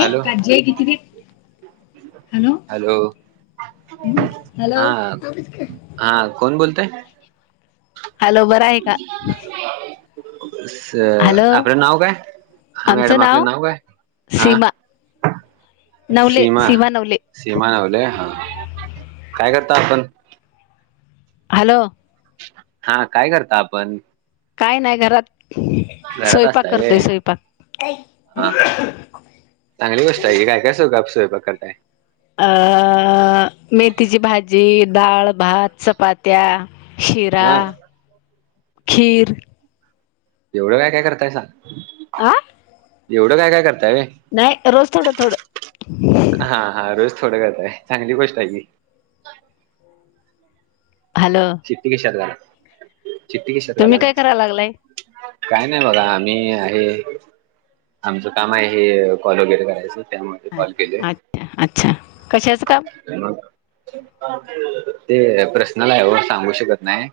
Hello काजी आहे किती ते हॅलो हॅलो हा ह हॅलो बरं आहे का हॅलो आपलं नाव काय हा मॅडम आपलं नाव काय हा सीमा नवले सीमा नवले सीमा नावले हा काय करता आपण हॅलो हा काय करता आपण काही नाही घरात घरात स्वयंपाक असतय करतोय स्वयंपाक हा हा चांगली गोष्ट आहे की काय काय स्वैपाक करताय अ मेथीची भाजी डाळ भात चपात्या शिरा हा खीर एवढं काय काय करताय सां आं एवढं काय काय करं नाही रोज थोडं थोडं हा हा रोज थोडं करतय चांगली गोष्ट आहे की हॅलो चिट्टी कशाला तुम्ही काय करायला लागलाय काय नाही बघा आम्ही आहे आमचं काम आहे हे कॉल वगैरे करायचं त्यामध्ये कॉल केले अच्छा अच्छा कशाचं काम ते प्रश्नलाय हो सांगू शकत नाही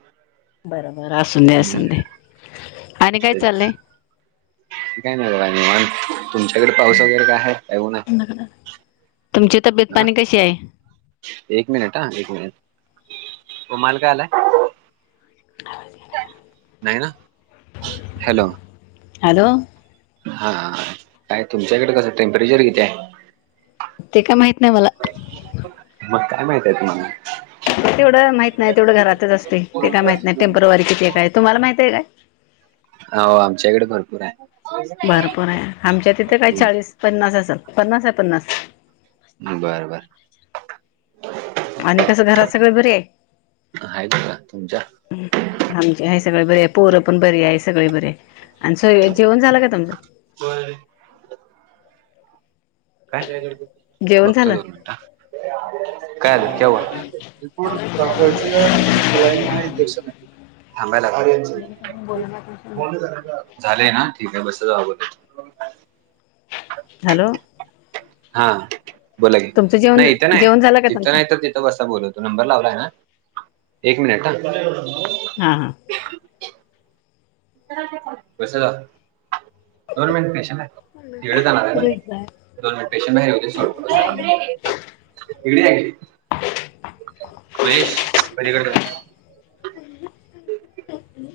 बरोबर असून दे हम्म, असून दे आणि काय तेच चाललंय काय नाही बघा निवांत तुमच्याकडे पाऊस वगैरे काय आहे काय ऊन आहे तुमची तब्येत हा पाणी कशी आहे एक मिनिट ह एक मिनिटमाल काय आलाय ह नाही ना हॅलो हॅलो हा काय तुमच्याकडे कसं टेम्परेचर किती आहे? ते का माहिती [inaudible] मग काय माहतीय तुम्हाला? तेवढं माहित नाही तेवढं घरातच असते ते काय माहित नाही टेम्परवारी किती काय तुम्हाला माहित आहे काय? हो आमच्याकडे भरपूर आहे. भरपूर आहे आमच्या तिथे काही हम्म चाळीस पन्नास असेल. पन्नास आहे पन्नास बर बरं आणि कस घरात सगळे बर आहे आहे का तुमच्या आम हे सगळे बरे आहे पोर पण बरी आहे सगळे बरे. आणि स जेवण झालं काय तुमचं? काय काय जेवण बघतो झालं दोन मिनट क्या है क्या हुआ,? रिपोर्ट दाखवायचे आहे आणि सलाईन आणि इंजेक्शन थांबायला ब झालेय ना. [unintelligible] हॅलो हा बोला की तुमचं जेवण नाही इथं नाही जेवण झालं का तिथं तुमचं नाही तर तिथं बसा बोलू तो नंबर लावलाय ना. एक मिनिट ह हा हा कस झालं? दोन मिनट स्टेशन आहे तिकडे जाणार आहे ना दोन मिनट स्टेशन हे सड तिकडे आहे महेश पलीकडे जा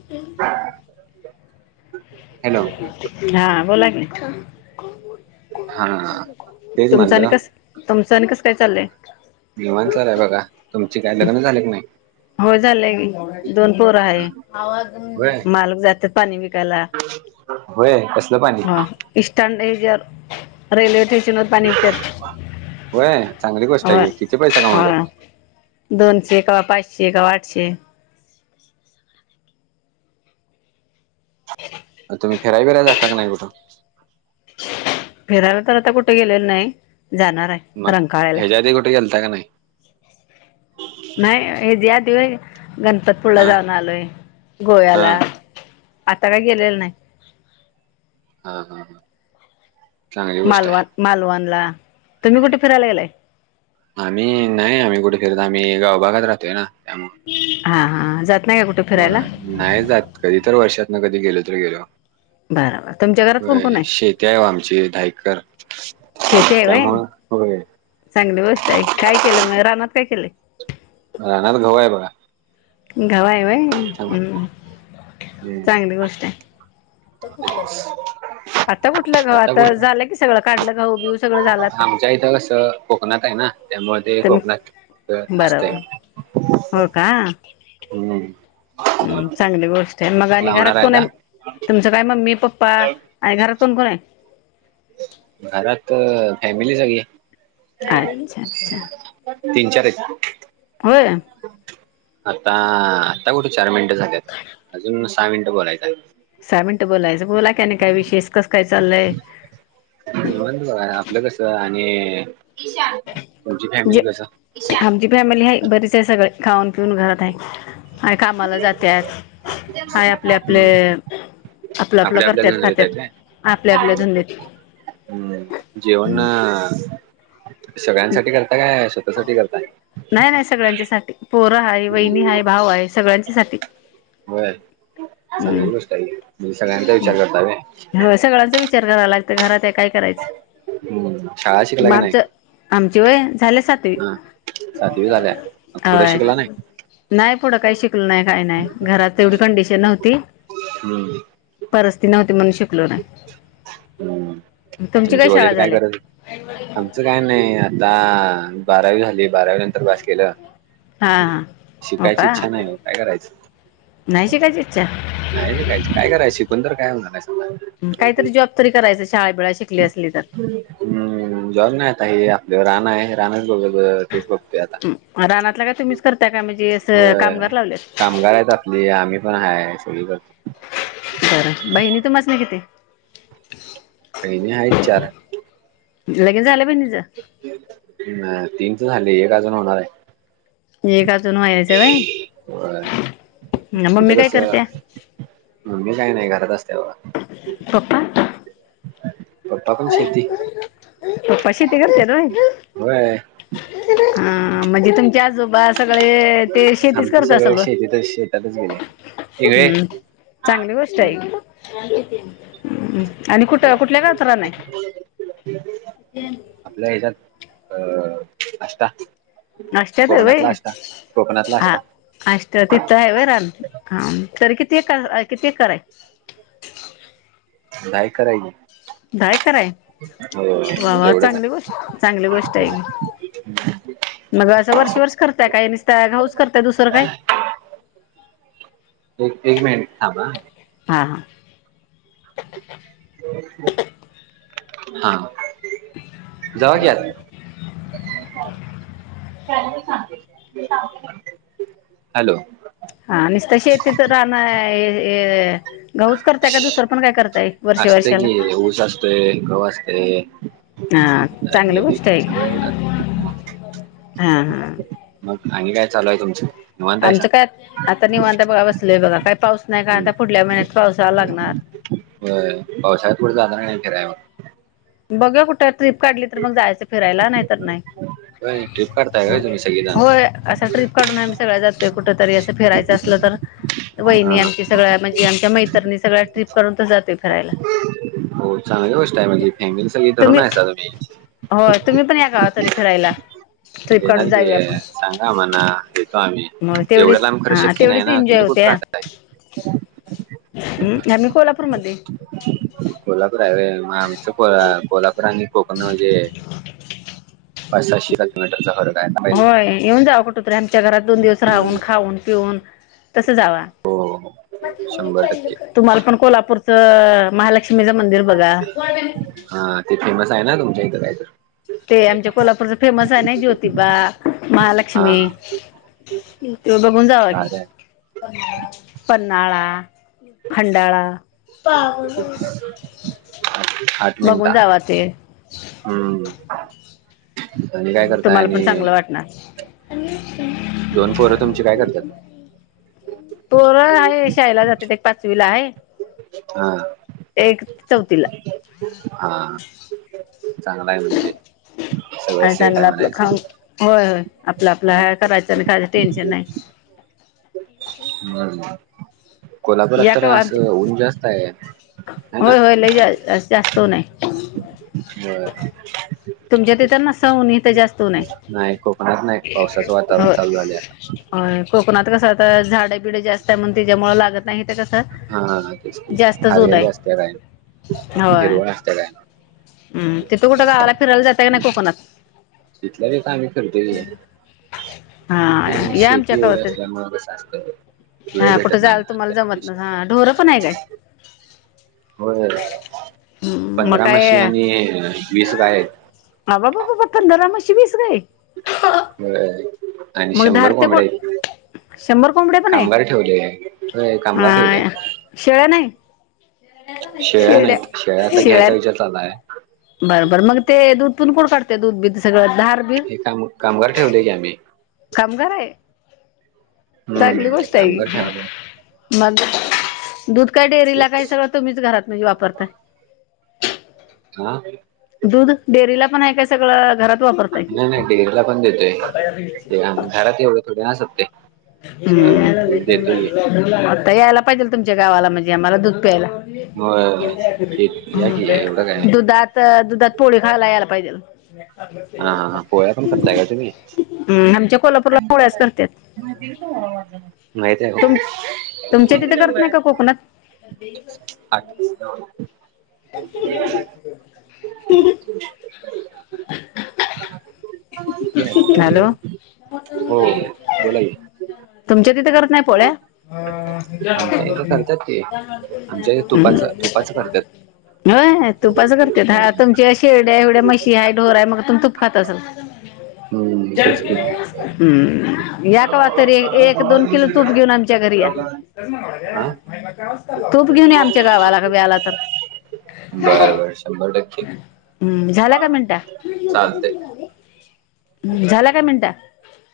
[inaudible] हॅलो हा बोला मठ हा तेच तुमचं आणि म्हणलं कस? तुमचं आणि कसं काय चाललंय? निवांत चाललंय बघा. तुमचे काय लग्न झाले की नाही? हो झालंय दोन पोर हा. आहे होय मालक जातात पाणी विकायला होय कसलं पाणी हा इ्टँड हे ज रेल्वे टेश नमधे पाणी विकत्यात. होय चांगली गोष्ट हो, आहे की किती पैसा होय. कमवतात दोनशे कवा पाच [unintelligible] शे कवा आठशे. मग तुम्ही फिराय- बिराय जाताय का नाही कुठे? फिरायला तर आता कुठे गेलेलं नाही, जाणाराय रंकाळ्याला. ता का नाही? नाही, हे ज्या [unintelligible] गणपतपुळ्याला हा जाऊन आलोय, हा गोव्याला, आता काय गेलेलो नाही. हा् हा हा चांगली गोष्ट मालवाण आहे - मालवाणला. तुम्ही कुठ फिरायला गेलाय? आम्ही, नाही आम्ही कुठे फिरत. आम्ही गाव भागात राहतोय ना. त्यामुळे [unintelligible] हा हा जात नाही का कुठे होय, फिरायला नाही जात, कधी तर वर्षात न कधी गेलो [unintelligible] बरं बरं तुमच्या घरात कोण कोण होय, शेती आहे ओ आमची, दहा एकर. शेती हाय व्हय, चांगली गोष्ट हाय. केलं म रानात काय केलय? रानात गहू हाय बघा. गहू हाय त्यामुळं ह, हम्म चांगली गोष्टाय. कुठल आता कुठलं घाव, आता झालं कि सगळं काढलं घवू बिऊ सगळं झालं आता. आमच्या इथं कसं कोकणात आहे ना त्यामुळे ते तर म कोकणात बरोबर. असतंय हो का. हम्म हम चांगली गोष्टय. मग आणि लावणार घरात आहे का कोणय? तुमचं काय मम्मी-पप् ्पा घरात कोण कोणय? [unintelligible] घरात अ फॅमिली सगळी. आणि छान छान. तीन चार [inaudible] होय. आता, आता कुठे चार मिन ट झाल्यात. अजून [unintelligible] सहा मिनटं बोलायचं. सहा मिनट बोलायचं बोला क नाही काय विशेष कसं काय चाललंय. आपलं कसं आहे. आणि आणि ईश तुमची फॅमिली कस ईश. सगळी. खाऊन पिऊन घरात आहे आणिय कामाला जातत हाय आपले आपले हम्म आपलं आपलं आपल्या आपल्या करतत नजरेत खातत आहेत आपल्या काय आपल्या धुंदीत आहे. हम्म जेवण सगळ्यांसाठी करता काय स्वतःसाठी करताय. पोर ह वहिनी ह भाऊ आहे सगळ्यांच्या साठी. होय हम्म सांगल गोष्ट म्ह सगळ्यांचा विचार करता का? चार कराय लागते घरात काय करायचं हम्म शाळा शिकला काी नाही. आमय झा सात वी हा सातवी झाल्या पुढे शिकला नाही. नाही पुढ काही शिकल नाही का नाही घरात तेवढी कंडिशन न्हवती. असते नाव्ह मन ह तुमची तुमचे शाळा वडील काय झाल्या करात आमचं काय नाही. द बारावी झाली बारावी नंतर पास केलं. हा हा हो शिकायची का इच्छा नाही काय करायच नाही शिकायची इच्छा नाहीयच काय करायच शिकून तर [inaudible] काहीतरी जॉब तरी करायचं शाळे बिळा शिकली असली तर हम्म चॅन वगैर रानातलं का तुम्हीच करता का म्हणजे असं होय. कामगार लावले कामगार आहेत आपली आम्ही पण हाय सगळी करतो बरं बहिणी तुम्हाच नाही किती? [inaudible] पहिन अयचार. लगेन झालं पण ह तीन झाली एक अजून होणार आहे. एक अजून व्हायचं व्हय हो मम्मी तिथं काय कस करत्या मममी काही नाही घरात असते बाबा [inaudible] पाशी ते करते रय होय ह म्हणजे तुमच्या आजोबास सगळे ते शेतीच आमचे करत सगळे असल शेतीतच शेतातच गेले इगळे हम् चांगली गोष्ट हम्म आहे. हम्म. आणि कुठं कुठल्या का? आपल्या हच्यात अ अष्टा आष्ट्याच होय? कोकणातला आ आष्टा आष्टा तिथं हाय होय राहणं आ तरी की ते कर अ कि ते कराय. [inaudible] नाही करायची. काय कराय वा वा तेवढंच चांगली हाय गोष्ट, चांगली गोष्ट आहे मग असं वर्ष-वर्ष करताय काय निसत घऊच करताय दुसरं काय? अबा [unintelligible] हां हां. [inaudible] [inaudible] हा. जावा की आत. [inaudible] [inaudible] हॅलो. हा निसत शेतीत राहण हे ए घऊच करताय काय दुसरं पण काय करताय वर्षे असतय वर्षाला, की ऊस असतोय गहू असतय हा चांगल आणि गोष्ट आहे सगळं हेच असतय. [inaudible] हा हा. मग आणि काय चालू आहे तुमचं? निवांत हायसा आमचं काय आता निवांत हाय बघा बसलोय बघा. काय पाऊस नाही काय आता पुुढल्या महि [inaudible] होय पावसाळ्यात पुढ जागा नाही. कऱ्याव. बघ कुठत. ट्रीप काढली तर मग जायचं फिरायला नाही तर नाही. होय ट्रिप करताय होय तुम्ही [inaudible] सगळेजण होय अस ट्रिप काढून आमी सगळ्या जातो. ते कुठ? तरी असं फिरायचं असलं तर हा वहिणी आमची सगळ्या म्हणजे आमच्या मैतरनीच. सगळ्या ट्रीप करून तर जाते फिरायला. हो चांगली गोष्ट फॅमिली, फॅमिली सगळी तरुण हाईसा तुम्ही. हो तुम्ही पण या कवा तरी फिरायला. ट्रिप येणार काढून की जाऊया आपण सांगा आमांणा येतो आम्ही मग एवढ्या तेवढीच लांब खरं हा शक्य नाही तेवढीच हाय ह. ना एन्जॉय तुम्ही कुठ होत्या राहताय? [inaudible] हम्म आमी कोल्हापूरमध्ये. [inaudible] ते म आमचं कोला-कोल्हापूर आणि कोकण मजे पा-साशे [unintelligible] होय येऊन जावा कुठतरीे आमच्या घरात दोन दिवस राहून, खाऊन, पिऊन. तस जावा. हो हो, शंभर टक्के तुम्हाला पण कोल्हापूरच महालक्ष्मीचं मंदिर बघा. [inaudible] हा ते फेमस आहे ना तुमच्या इथं काय तर. ते आमच्या कोल्हापूरच फेमस आहे ना ज्योतिबा. हा महालक्ष्मी. नी. ते बघून जावा की. भारी आहे पन्हाळा. खंडाळा. बघून मिनटा जावा ते हम्म. आणि काय करताय तुम्हाला पण चांगलं आणि वाटणार. दोन पोरं तुमची काय करतात [unintelligible] तोर आहे शाळेला जात्याती. पाचवीला हाय. हा. हा. चांगला आहे म्हणजे सगळं आणि सेट चांगलं आहे आपलं म्हणायचं. खाऊन होय होय आपलं आपलं ह करायचं आणि खायचं टेन्शन नाही. बर कोल्हापुरात या तर का असं आमच्या ऊन जास्त हाय. होय होय लय जा जा तो नाही. व्हय. तुमच्या तिथं नसाव ऊन इथं जास्त ऊन नाही कोकणात नाही पावसाचं वातावरण हाय. चालू झालंय आता होय. कोकणात कसं आता झाडबिड जास्त हाय म्हणून त्याच्यामुळे लागतं हा तेच ऊन हारलेली आहे असते काय होय हिरवळ असतं काय? हम्म तिथं कुठं गावाला फिरायला जाता का नाही कोकणात? तिथल्या तिथं आम्ही फिरतो की. हा कारण या आमच्या शेती एवढी कवतर असल्यामुळे कसं असतं वेळ हा कुठे भेटत नाही जायला ना तुम्हाला त्या जमत ना विषयी हा ढोर पण आहे काय? हो. हम्म, मग पंधरा म्हशी काय आणि वीस गाय बाबा बाबा आहेत. पंधरा म्हशी वीस गाई. होय. आणि मग शंभर धार ते कोंबड्या कोण हायत, कामगार ठेवलय. हा शेळ्या नाही. शेळ्या नाहीत शेळ्या आता घ्यायचा विचार चालू आहे. बरं बरं मग ते दूध पण कोण काढते. दूध बी हे काम कामगार ठेवले की आम्ही. काम कय. चांगली हम्म गोष्ट कामगार आहे. ठेवाले मग? दूध काय डेअरीला काय तेच सगळं तुम्हीच घरात म्हणजे वापरताय. हा. दूध डेअरीला पण आहे काय सगळं घरात. वापरताय नाही नाही डेरीला ला पण देतोय घरात येवढं थोडे ना संपतंय. हम्म आता यायला पाहिजे. तुच्या गावाला म्हणजे आम्हाला दूध प्यायला. की होय ते या की एवढं काय दुधात दुधात पोळी खायला याला पाहिजेल. हा हा हा पोळ्या पण करताय. का तुम्ही? आमच्या कोल्हापूरला पोळ्याच करतात माहित आहे. तुम तुमच्या तिथे करत नाही का कोकणात [unintelligible] हा. हॅलो हो बोला की तुमच्या तिथे कर नाही पोळ्या - आमच्या इथं करतात की [inaudible] आमच्या इथे तुपाच तुपाचं करतात होय तुपाच करते. होय. [unintelligible] [unintelligible] हम्म [inaudible] तेच की. हम्म या का [unintelligible] तरी म्हणजे एक दोन जमल किलो तूप दुसरीकडे घेऊन आमच्या घरी या दवाखान्यात. हा तूप घेऊन या आमच्या गावाला कधी आला तर बरं बर शंभर टक्के हम् झाला का चालतंय. [unintelligible] झाला काय [unintelligible]